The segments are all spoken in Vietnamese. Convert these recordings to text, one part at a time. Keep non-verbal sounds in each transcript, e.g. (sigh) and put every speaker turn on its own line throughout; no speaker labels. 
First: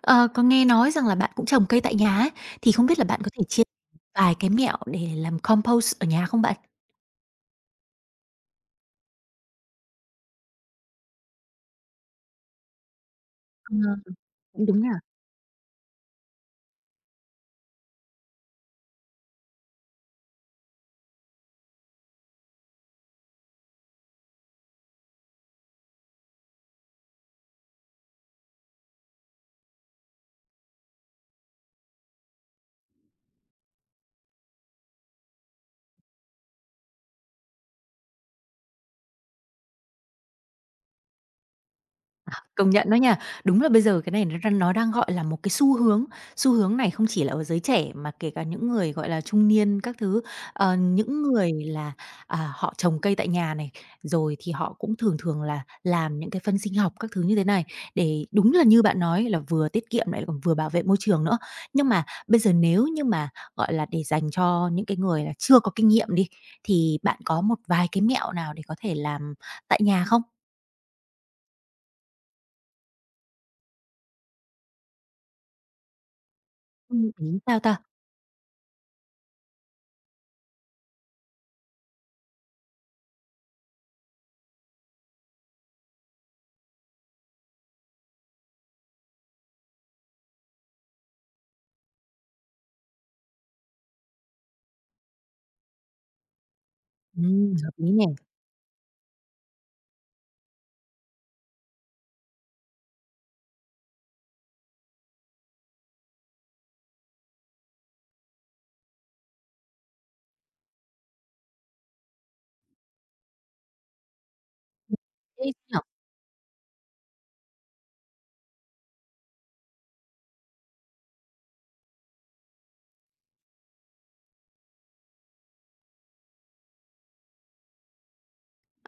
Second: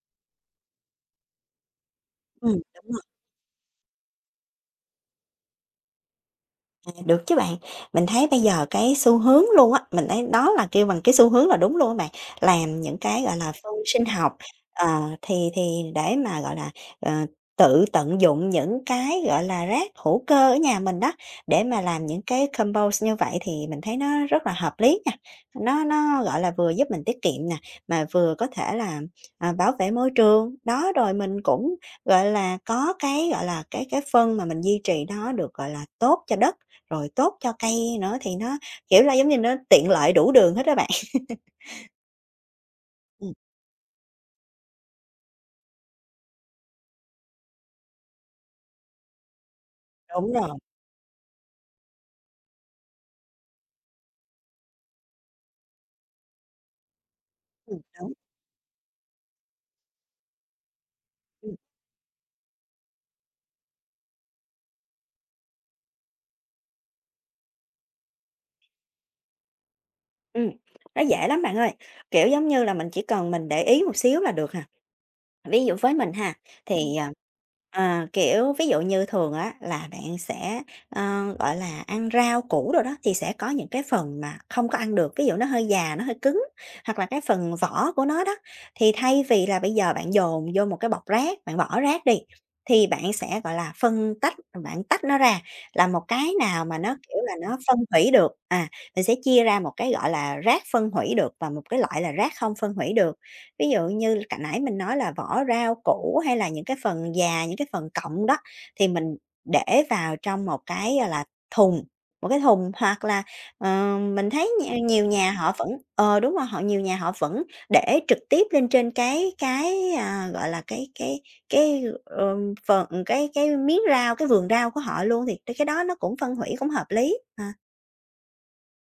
Ờ, có nghe nói rằng là bạn cũng trồng cây tại nhà ấy, thì không
Đúng.
biết là bạn có thể chia vài cái mẹo để làm compost ở nhà không bạn?
À, được chứ bạn. Mình thấy bây giờ cái xu hướng luôn á, mình thấy đó là kêu bằng cái xu hướng là đúng luôn á bạn, làm những cái, gọi là, phân
Ờ,
sinh học,
Cũng đúng
ờ,
ha.
thì để mà, gọi là, ờ, tự tận dụng những cái, gọi là, rác hữu cơ ở nhà mình đó, để mà làm những cái compost như vậy thì mình thấy nó rất là hợp lý nha. Nó, gọi là, vừa giúp mình tiết kiệm nè, mà vừa có thể là, bảo vệ môi trường. Đó, rồi mình cũng, gọi là, có cái, gọi là, cái phân mà mình duy trì đó được, gọi là, tốt cho đất. Rồi tốt cho cây nữa thì nó, kiểu là, giống như nó tiện lợi đủ đường hết đó bạn. (laughs)
Công nhận đó nha.
Ừm,
Đúng là bây giờ cái này nó đang, gọi là, một cái xu hướng. Xu hướng này không chỉ là ở giới trẻ mà kể cả những người, gọi là, trung niên các thứ.
đúng rồi.
Những người là, họ trồng cây tại nhà này, rồi thì họ cũng thường thường là làm những cái phân sinh học các thứ như thế này,
Đúng,
để đúng là như bạn nói là vừa tiết kiệm lại còn vừa bảo vệ môi trường nữa.
ừm,
Nhưng mà bây giờ nếu như mà, gọi là, để dành cho những cái người là chưa có kinh nghiệm đi, thì bạn có một vài cái mẹo nào để có thể làm tại nhà không?
ừm, nó dễ lắm bạn ơi, kiểu, giống như là, mình chỉ cần mình để ý một xíu là được à. Ví dụ với mình ha, thì,
Ừm. Sao ta?
kiểu, ví dụ như thường á là bạn sẽ, ờ, gọi là, ăn rau củ rồi đó thì sẽ có những cái phần mà không có ăn được, ví dụ nó hơi già, nó hơi cứng, hoặc là cái phần vỏ của nó đó, thì thay vì là bây giờ bạn dồn vô một cái bọc rác, bạn bỏ rác đi, thì bạn sẽ, gọi là, phân tách, bạn tách nó ra là một cái nào mà nó, kiểu là, nó
Hợp
phân
lý nè.
hủy được, mình sẽ chia ra một cái, gọi là, rác phân hủy được và một cái loại là rác không phân hủy được. Ví dụ như cả nãy mình nói là vỏ rau củ hay là những cái phần già, những cái phần cọng đó thì mình để vào trong một cái, gọi là, thùng, một cái thùng hoặc là, mình thấy nhiều nhà
Thế
họ vẫn
thì
đúng rồi, họ nhiều nhà họ vẫn để trực tiếp lên trên cái, gọi là, cái, phần cái miếng rau, cái vườn rau của họ luôn thì cái đó nó cũng phân hủy cũng hợp lý. À.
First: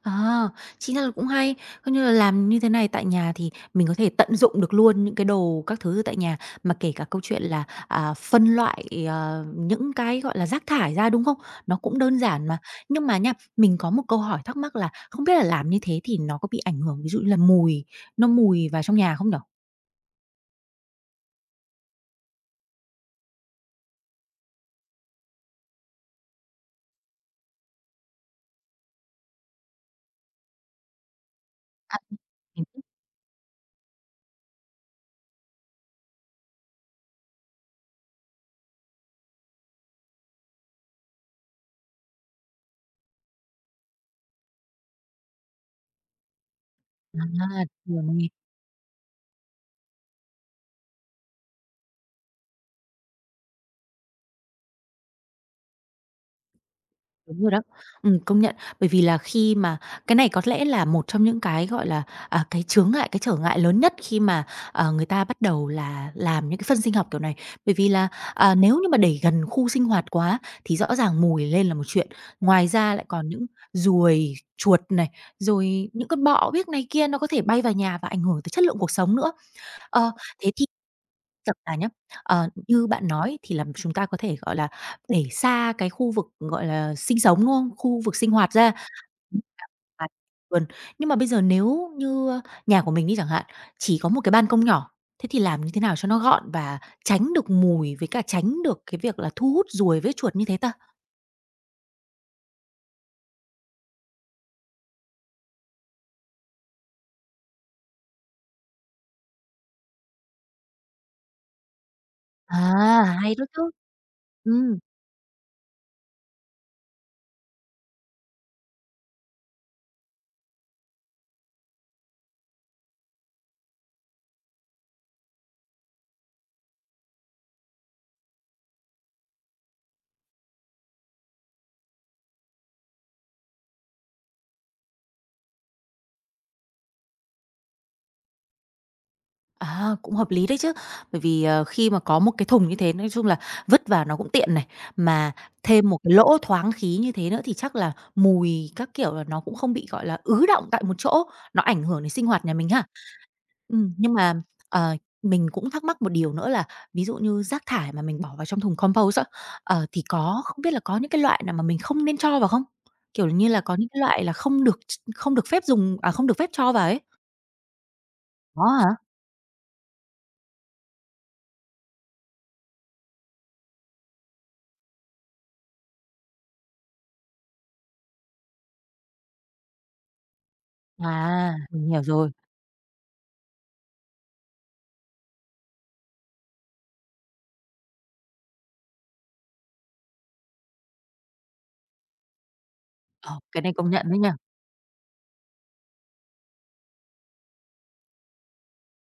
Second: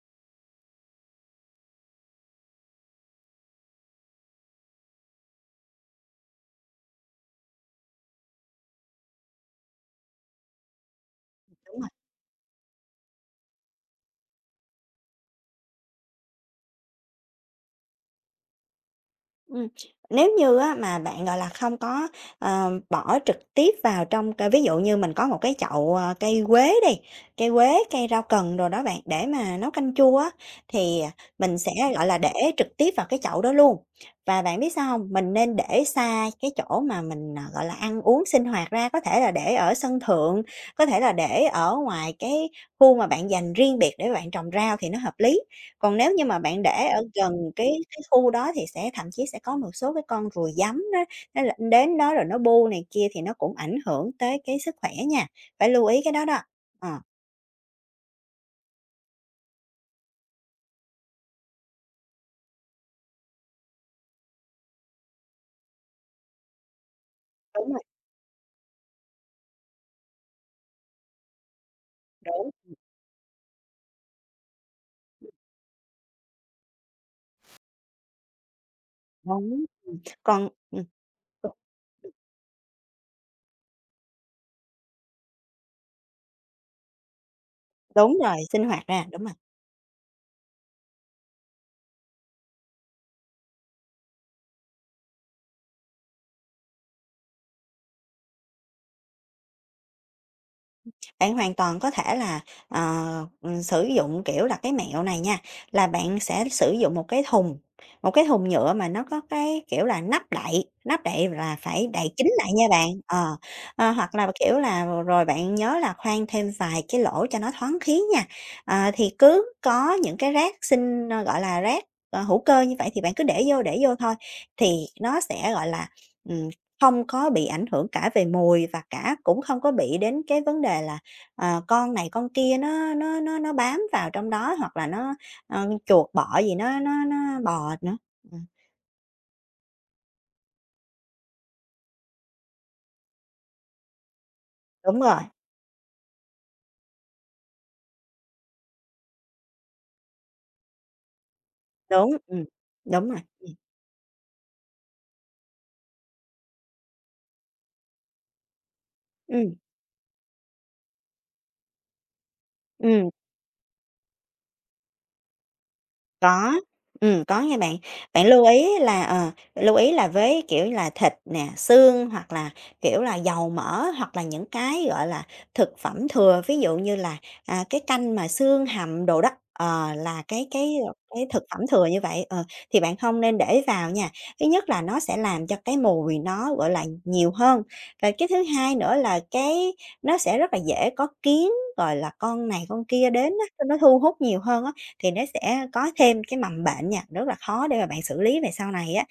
à, chính ra là cũng hay. Coi như là làm như thế này tại nhà thì mình có thể tận dụng được luôn những cái đồ các thứ tại nhà, mà kể cả câu chuyện là, à, phân loại, những cái, gọi là, rác thải ra, đúng không? Nó
Đúng rồi.
cũng đơn giản mà. Nhưng mà nha, mình có một câu hỏi thắc mắc là không biết là làm như thế thì nó có bị ảnh hưởng, ví dụ như là mùi, nó mùi vào trong nhà không nhở?
Ừm, nếu như á mà bạn, gọi là, không có, bỏ trực tiếp vào trong c ví dụ như mình có một cái chậu, cây quế đi, cây quế, cây rau cần rồi đó bạn, để mà nấu canh chua á, thì, mình sẽ,
À.
gọi là, để trực tiếp vào cái chậu đó luôn. Và bạn biết sao không? Mình nên để xa cái chỗ mà mình, gọi là, ăn uống sinh hoạt ra, có thể là để ở sân thượng, có thể là để ở ngoài cái khu mà bạn dành riêng biệt để bạn trồng rau thì nó hợp lý. Còn nếu như mà bạn để ở
À,
gần
à,
cái
đúng rồi.
khu đó thì sẽ thậm chí sẽ có một số cái con ruồi giấm đó, nó đến đó rồi nó bu này kia thì nó cũng ảnh hưởng tới cái sức khỏe nha, phải lưu ý cái đó đó. Ờ,
Đúng rồi đó. Công nhận. Bởi vì là khi mà cái này có lẽ là một trong những cái, gọi là, cái chướng ngại, cái trở ngại lớn nhất khi mà, người ta bắt đầu là làm những cái phân sinh học kiểu này.
đúng
Bởi
rồi,
vì là, nếu như mà để gần khu sinh hoạt quá thì rõ ràng mùi lên là một chuyện,
đúng,
ngoài ra lại còn những ruồi, chuột này, rồi những con bọ biếc này kia nó có thể bay vào nhà và ảnh hưởng tới chất lượng cuộc sống nữa.
đúng.
Ờ,
Còn
thế Thật là nhá, như bạn nói thì là chúng ta có thể, gọi là, để xa cái khu vực, gọi là, sinh sống, đúng không? Khu vực
đúng
sinh
rồi,
hoạt
sinh
ra.
hoạt ra,
(laughs)
đúng rồi.
À, vườn. Nhưng mà bây giờ nếu như, nhà của mình đi chẳng hạn, chỉ có một cái ban công nhỏ, thế thì làm như thế nào cho nó gọn và tránh được mùi với cả tránh được cái việc là thu hút ruồi với chuột như thế ta?
Bạn hoàn toàn có thể là, ờ, sử dụng, kiểu là, cái mẹo này nha, là bạn sẽ sử dụng một cái thùng nhựa mà nó có cái, kiểu là, nắp đậy là phải đậy kín lại nha bạn.
À, hay
Ờ,
đó chứ.
hoặc là, kiểu
Ừm.
là, rồi bạn nhớ là khoan thêm vài cái lỗ cho nó thoáng khí nha. Thì cứ có những cái rác gọi là, rác, hữu cơ như vậy thì bạn cứ để vô thôi, thì nó sẽ, gọi là, ừm, không có bị ảnh hưởng cả về mùi và cả cũng không có bị đến cái vấn đề là con này con kia nó bám vào trong đó hoặc là nó, chuột bọ gì nó bò nữa. Ừm,
À, cũng hợp lý đấy chứ. Bởi vì, khi mà có một cái thùng như thế, nói chung là vứt vào nó cũng tiện này,
đúng rồi,
mà thêm một cái lỗ thoáng khí như thế nữa thì chắc là mùi các kiểu là nó cũng không bị, gọi là, ứ đọng tại một chỗ, nó ảnh hưởng đến
đúng,
sinh hoạt nhà mình ha.
đúng rồi,
Nhưng mà, ờ, mình cũng thắc mắc một điều nữa là ví dụ như rác thải mà mình bỏ vào trong thùng compost á,
ừm,
thì có không biết là có những cái loại nào mà mình không nên cho vào không?
ừm.
Kiểu như là, có những cái loại là không được không được phép dùng à, không được phép
Có,
cho vào ấy?
có nha bạn. Bạn lưu
Có
ý
hả?
là, lưu ý là với, kiểu là, thịt nè, xương hoặc là, kiểu là, dầu mỡ hoặc là những cái, gọi là, thực phẩm thừa, ví dụ như là, cái canh mà xương hầm đồ đó, là cái, cái thực
À,
phẩm thừa
mình
như
hiểu
vậy,
rồi.
thì bạn không nên để vào nha. Thứ nhất là nó sẽ làm cho cái mùi nó, gọi là, nhiều hơn, và cái thứ hai nữa là cái nó sẽ rất là dễ có kiến, rồi là con này con kia đến
Ờ, cái
á,
này
nó
công
thu
nhận đấy
hút
nha.
nhiều hơn á. Thì nó sẽ có thêm cái mầm bệnh nha, rất là khó để mà bạn xử lý về sau này á.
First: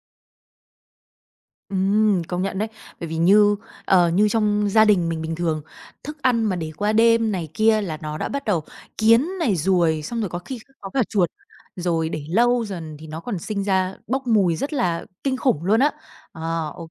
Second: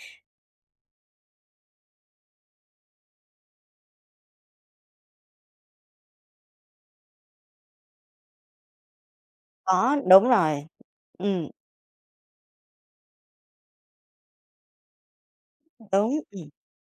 Công nhận đấy. Bởi vì như, như trong gia đình mình bình thường, thức ăn mà để qua đêm này kia là nó đã bắt đầu kiến này,
Có.
ruồi, xong rồi
Đúng
có khi
rồi,
có cả chuột,
ừm,
rồi để lâu dần thì nó còn sinh ra bốc mùi rất là kinh khủng luôn á.
đúng.
Ờ, ô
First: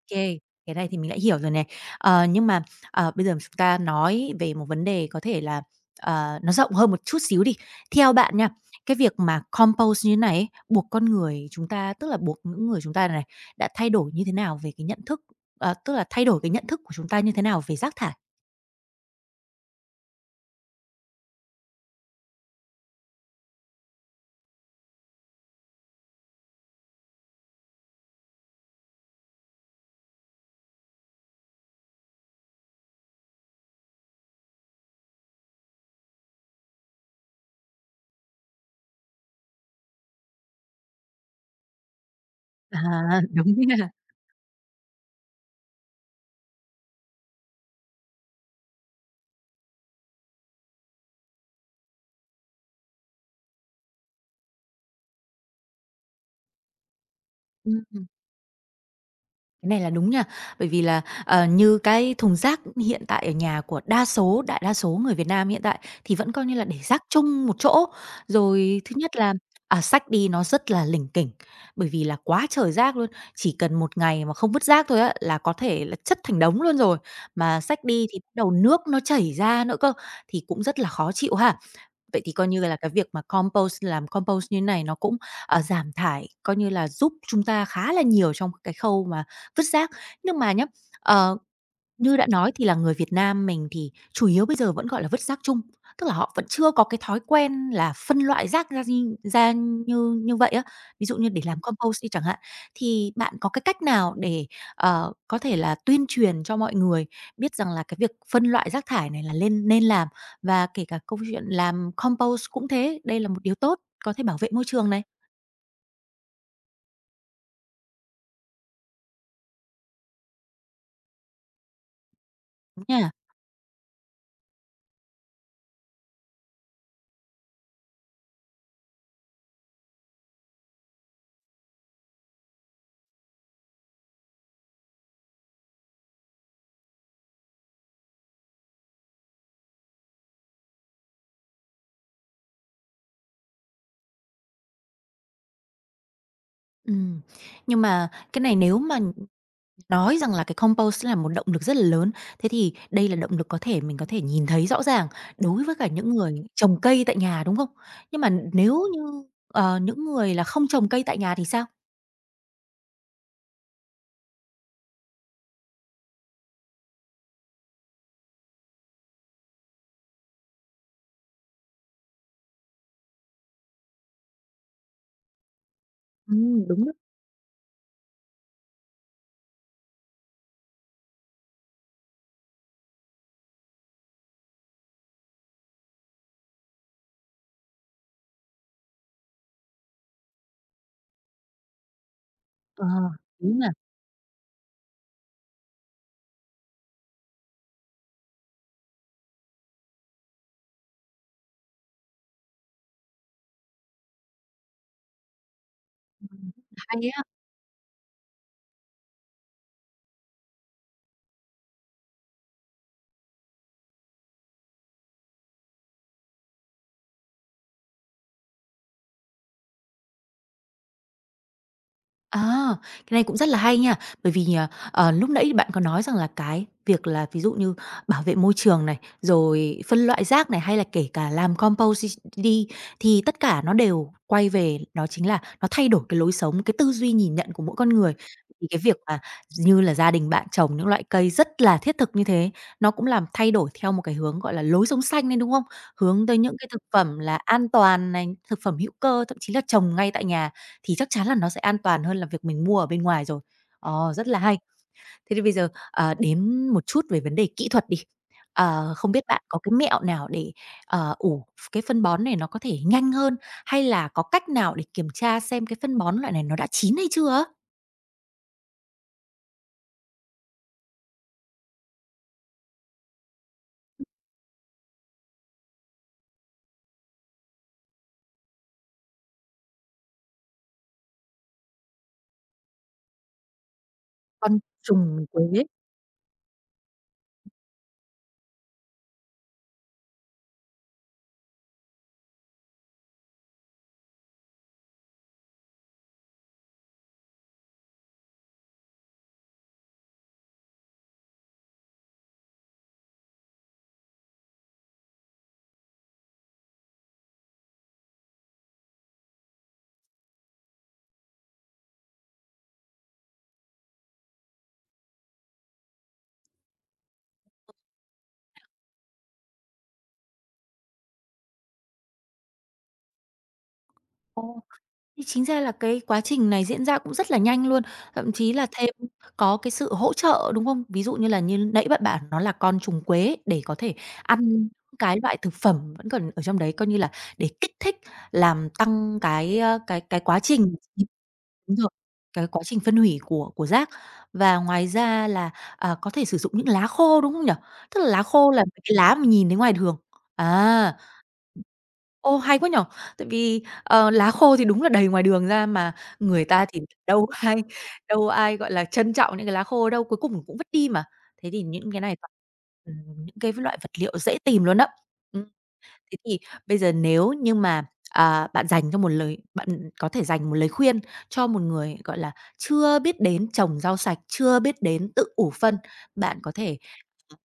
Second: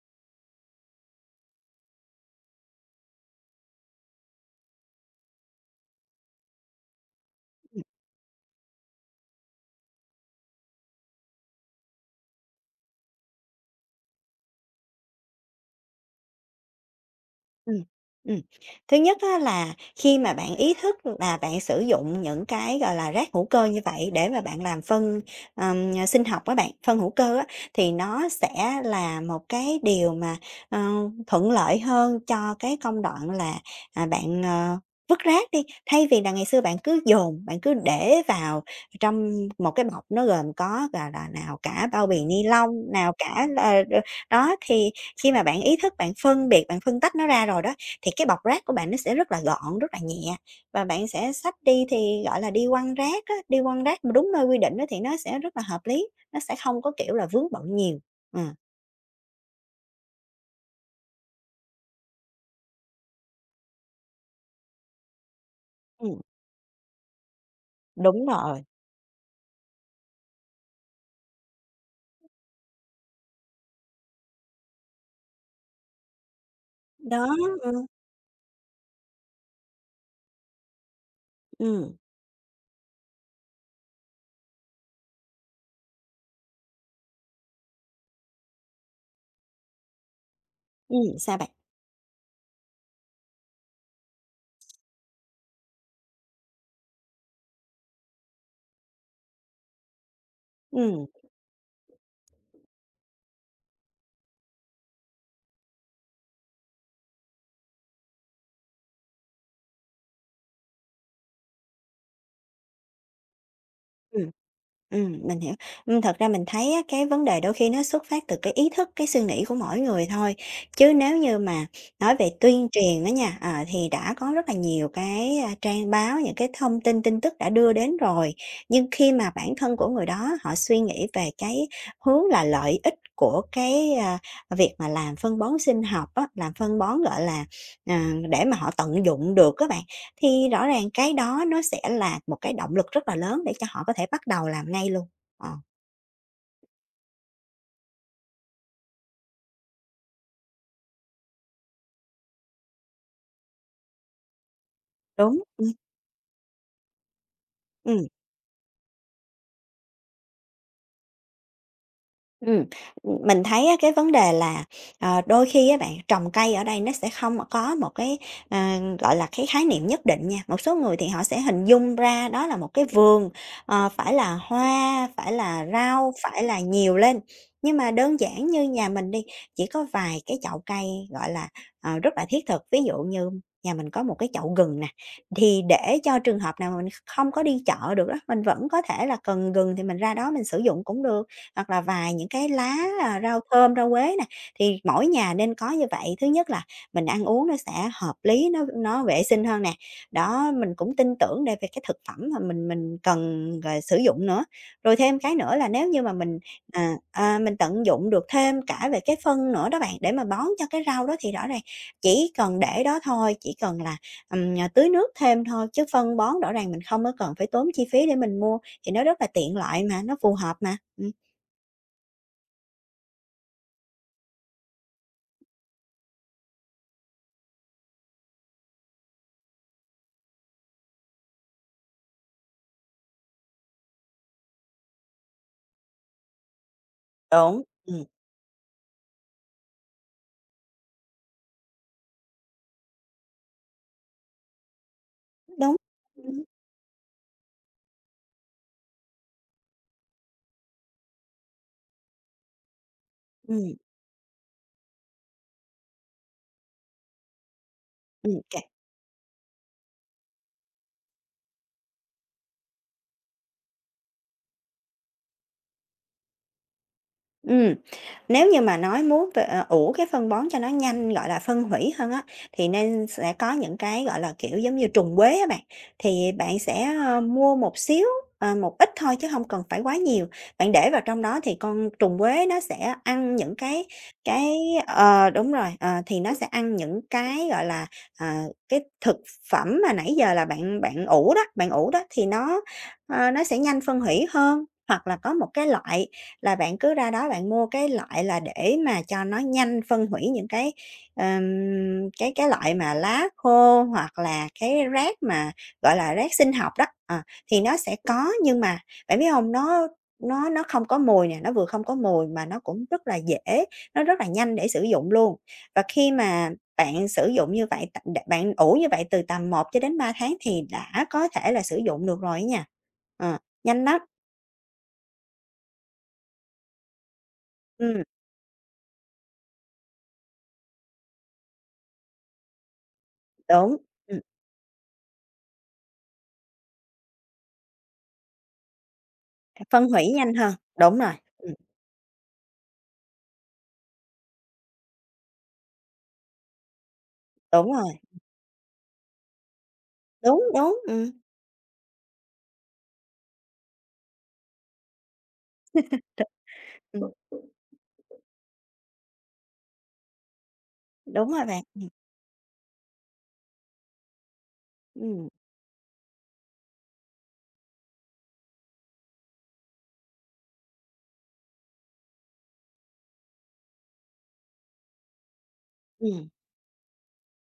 cái này thì mình đã hiểu rồi này. Ờ, nhưng mà, bây giờ chúng ta nói về một vấn đề có thể là, nó rộng hơn một chút xíu đi. Theo bạn nha, cái việc mà compose như thế này ấy, buộc con người chúng ta tức là buộc những người chúng ta này đã thay đổi như thế nào về cái nhận thức, tức là thay đổi cái nhận thức của chúng ta như thế nào về
Ừm,
rác thải?
ừm. Thứ nhất á là khi mà bạn ý thức là bạn sử dụng những cái, gọi là, rác hữu cơ như vậy để mà bạn làm phân, sinh học á bạn, phân hữu cơ á, thì nó sẽ là một cái điều mà, ờ, thuận lợi hơn cho cái công đoạn là, bạn, vứt rác đi. Thay vì là ngày xưa bạn cứ dồn, bạn cứ để vào trong một cái bọc nó gồm có, gọi là, nào cả bao bì ni lông,
À,
nào
(laughs) đúng
cả là,
nha.
đó thì khi mà bạn ý thức, bạn phân biệt, bạn phân tách nó ra rồi đó, thì cái bọc rác của bạn nó sẽ rất là gọn, rất là nhẹ và bạn sẽ xách đi thì, gọi là, đi quăng rác á, đi quăng rác mà đúng nơi quy định đó thì nó sẽ rất là hợp lý, nó sẽ không có, kiểu là, vướng bận nhiều. Ừm,
Cái này là đúng nha. Bởi vì là, như cái thùng rác hiện tại ở nhà của đa số đại đa số người Việt Nam hiện tại thì
ừm,
vẫn coi như là để rác chung một chỗ.
đúng rồi,
Rồi thứ nhất là, xách đi nó rất là lỉnh kỉnh, bởi vì là quá trời rác luôn. Chỉ cần một ngày mà không vứt rác thôi á, là có thể là chất thành đống luôn rồi.
đó,
Mà xách
ừ,
đi thì bắt đầu nước nó chảy ra nữa cơ, thì cũng rất là khó chịu ha.
ừm,
Vậy thì coi như là cái việc mà compost làm compost như này nó cũng, giảm thải, coi như là giúp chúng ta khá là nhiều trong cái khâu mà vứt rác. Nhưng mà nhá, ờ
sao bạn?
như đã nói thì là người Việt Nam mình thì chủ yếu bây giờ vẫn, gọi là, vứt rác chung, tức là họ vẫn chưa có cái thói quen là phân loại rác ra như như vậy á. Ví
Ừ,
dụ như để làm compost đi chẳng hạn, thì bạn có cái cách nào để, có thể là tuyên truyền cho mọi người biết rằng là cái việc phân loại rác thải này là nên nên làm, và kể cả câu chuyện làm compost cũng thế, đây là một điều tốt, có thể
ừ,
bảo vệ môi trường này,
Mình hiểu. Thật ra mình thấy á, cái vấn đề đôi khi nó xuất phát từ cái ý thức, cái suy nghĩ của mỗi người thôi, chứ nếu như mà nói về tuyên
đúng
truyền đó
nha.
nha, thì đã có rất là nhiều cái, trang báo, những cái thông tin, tin tức đã đưa đến rồi. Nhưng khi mà bản thân của người đó họ suy nghĩ về cái hướng là lợi ích của cái, việc mà làm phân bón sinh học á, làm phân bón, gọi là, để mà họ tận dụng được các bạn, thì rõ ràng cái đó nó sẽ là một cái động lực rất là lớn để cho họ có thể bắt đầu làm ngay luôn. Ờ,
Ừm, nhưng mà cái này nếu mà nói rằng là cái compost sẽ là một động lực rất là lớn, thế thì đây là động lực có thể mình có thể nhìn thấy rõ ràng
đúng,
đối
ừ,
với cả những người trồng cây tại nhà, đúng không?
ừm.
Nhưng mà nếu như, những người là không trồng cây tại nhà thì sao?
Ừm, mình thấy á cái vấn đề là, đôi khi á bạn, trồng cây ở đây nó sẽ không có một cái, gọi là, cái khái niệm nhất định nha. Một số người thì họ sẽ hình dung ra đó là một cái vườn, phải là hoa, phải là rau, phải là
Đúng đó.
nhiều lên. Nhưng mà đơn giản như nhà mình đi, chỉ có vài cái chậu cây, gọi là, rất là thiết thực. Ví dụ như nhà mình có một cái chậu gừng nè, thì để cho trường hợp nào mà mình không có đi chợ được đó mình vẫn có thể là cần gừng thì mình ra đó mình sử dụng cũng được hoặc là vài những cái lá,
Ờ,
rau
đúng là
thơm, rau quế nè, thì mỗi nhà nên có như vậy. Thứ nhất là mình ăn uống nó sẽ hợp lý, nó vệ sinh hơn nè. Đó, mình cũng tin tưởng để về cái thực phẩm mà mình cần, sử dụng nữa. Rồi thêm cái nữa là nếu như mà mình,
ừm,
à,
hay á.
à, mình tận dụng được thêm cả về cái phân nữa đó bạn, để mà bón cho cái rau đó thì rõ ràng chỉ cần để đó thôi, chỉ cần là, tưới nước thêm thôi, chứ phân bón rõ ràng mình không có cần phải tốn chi phí để mình mua, thì nó rất là tiện lợi mà, nó phù hợp mà. Ừm.
À, cái này cũng rất là hay nha. Bởi vì, à, lúc nãy bạn có nói rằng là cái việc là ví dụ như bảo vệ môi trường này, rồi phân loại rác này, hay là kể cả làm compost đi đi, thì tất cả nó đều quay về đó chính là nó thay đổi cái lối sống, cái tư duy nhìn nhận của
Đúng,
mỗi con người. Thì cái việc mà như là gia đình bạn trồng những loại cây rất là thiết thực như thế, nó cũng làm thay đổi theo một cái hướng, gọi là, lối sống xanh lên, đúng không?
đúng.
Hướng tới
Ừm,
những cái thực phẩm là an toàn này, thực phẩm hữu cơ, thậm chí là trồng ngay tại nhà thì chắc chắn là nó sẽ an toàn hơn là việc mình mua ở bên ngoài rồi.
ừm,
Ờ, rất là hay. Thế thì bây giờ, đến một chút về vấn đề kỹ thuật đi.
ừm,
Ờ, không biết bạn có cái mẹo nào để, ủ cái phân bón này nó có thể nhanh hơn, hay là có cách nào để kiểm tra xem cái phân bón loại này nó đã chín hay chưa á?
Ừm, nếu như mà nói muốn về, ủ cái phân bón cho nó nhanh, gọi là, phân hủy hơn á, thì nên sẽ có những cái, gọi là, kiểu, giống như trùng quế á bạn, thì bạn sẽ, mua một xíu, một ít thôi chứ không cần phải quá nhiều. Bạn để vào trong đó thì con trùng quế nó sẽ ăn những cái
Con
cái
trùng
đúng
quế.
rồi, thì nó sẽ ăn những cái, gọi là, ờ, cái thực phẩm mà nãy giờ là bạn bạn ủ đó thì nó, nó sẽ nhanh phân hủy hơn. Hoặc là có một cái loại là bạn cứ ra đó bạn mua cái loại là để mà cho nó nhanh phân hủy những cái, cái loại mà lá khô hoặc là cái rác mà, gọi là, rác sinh học đó, thì nó sẽ có, nhưng mà bạn biết không? Nó không có mùi nè, nó vừa không có mùi mà nó cũng rất là dễ, nó rất là nhanh để sử dụng luôn. Và khi mà bạn sử dụng như vậy, t đ bạn ủ như vậy từ tầm 1 cho đến 3 tháng thì đã có thể là sử dụng được rồi á nha. Ờ, nhanh lắm.
Thì chính ra là cái quá trình này diễn ra cũng rất là nhanh luôn,
Ừm,
thậm chí là thêm có cái sự hỗ trợ, đúng không? Ví dụ như là như nãy bạn bảo nó là con trùng quế để có
đúng.
thể ăn cái loại thực phẩm vẫn còn ở trong đấy, coi như là để kích thích làm tăng cái,
À, phân
cái
hủy
cái
nhanh
quá
hơn,
trình
đúng rồi, ừm,
đúng rồi, cái quá trình phân hủy của rác. Và ngoài ra là, có thể sử dụng những lá khô, đúng không nhỉ?
đúng rồi,
Tức là lá khô là cái lá mình nhìn thấy ngoài đường.
đúng, đúng,
À.
ừm.
Ô, hay quá nhở Tại vì ờ, lá khô thì đúng là đầy ngoài đường ra mà
Th
người ta thì (laughs)
ừm,
đâu ai đâu ai, gọi là, trân trọng những cái lá khô đâu, cuối cùng cũng vứt đi mà.
đúng rồi
Thế thì
bạn,
những cái này toàn những cái loại vật liệu dễ tìm luôn á.
ừm,
Thế thì bây giờ nếu như mà, bạn có thể dành một lời khuyên cho một người, gọi là, chưa biết đến trồng rau sạch, chưa biết đến tự ủ phân,
ừm.
bạn có thể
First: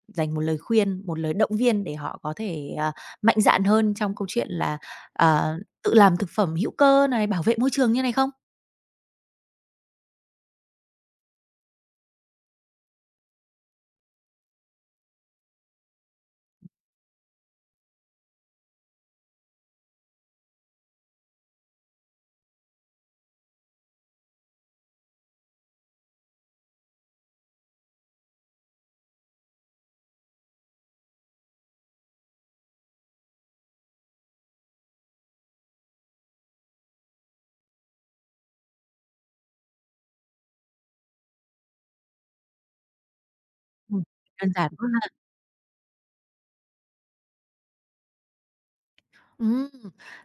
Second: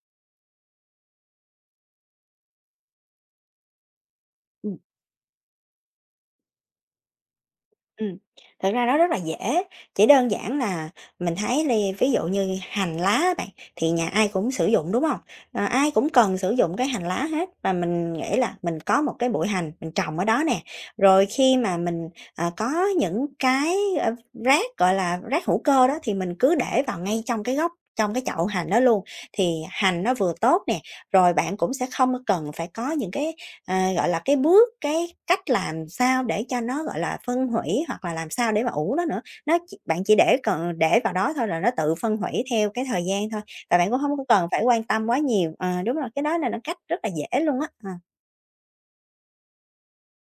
dành một lời khuyên, một lời động viên để họ có thể, mạnh dạn hơn trong câu chuyện là, à, tự làm thực phẩm hữu cơ này, bảo vệ môi trường như này
Ừm,
không?
thực ra nó rất là dễ, chỉ đơn giản là mình thấy đi, ví dụ như hành lá á bạn, thì nhà ai cũng sử dụng, đúng không? Ờ, ai cũng cần sử dụng cái hành lá hết và mình nghĩ là mình có một cái bụi hành mình trồng ở đó nè. Rồi khi mà mình, có những cái, rác, gọi là, rác hữu cơ đó thì mình cứ để vào ngay trong cái gốc, trong cái chậu hành đó luôn, thì hành nó vừa tốt nè, rồi bạn cũng sẽ không cần phải có những cái gọi là, cái bước, cái cách làm sao để cho nó, gọi là, phân hủy hoặc là làm sao để mà ủ nó nữa. Nó chỉ bạn chỉ để cần để vào đó thôi là nó tự phân hủy theo cái thời gian thôi, và bạn cũng
Ừm,
không có cần
đơn
phải
giản
quan
quá.
tâm quá nhiều. Ờ, đúng rồi, cái đó là nó cách rất là dễ luôn á. Ờ,
Ừm,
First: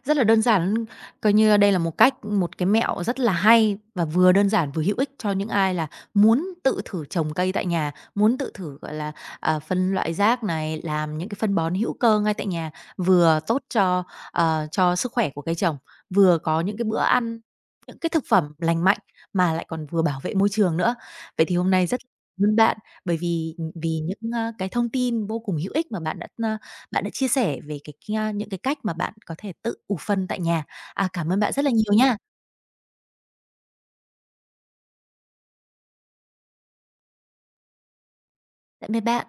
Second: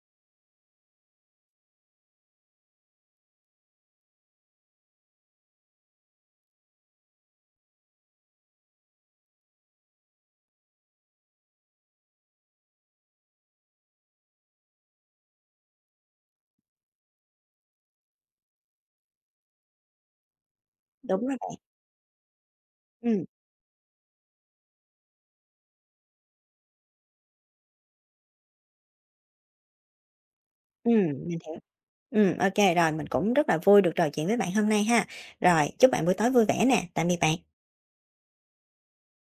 rất là đơn giản, coi như đây là một cách, một cái mẹo rất là hay và vừa đơn giản vừa hữu ích cho những ai là muốn tự thử trồng cây tại nhà, muốn tự thử, gọi là, phân loại rác này, làm những cái phân bón hữu cơ ngay tại nhà, vừa tốt cho, cho sức khỏe của cây trồng, vừa có những cái bữa ăn, những cái thực phẩm lành mạnh mà lại còn vừa bảo vệ môi trường nữa.
đúng rồi
Vậy thì
bạn.
hôm nay rất cảm ơn bạn bởi
Ừ,
vì vì những cái thông tin vô cùng hữu ích mà bạn đã chia sẻ về cái, a, những cái cách mà bạn có thể tự ủ phân tại nhà.
ừm,
À, cảm ơn
mình
bạn
hiểu.
rất là nhiều nha.
Ừ, ok rồi, mình cũng rất là vui được trò chuyện với bạn hôm nay ha. Rồi, chúc bạn buổi tối vui vẻ nè. Tạm biệt bạn.
Tạm biệt bạn.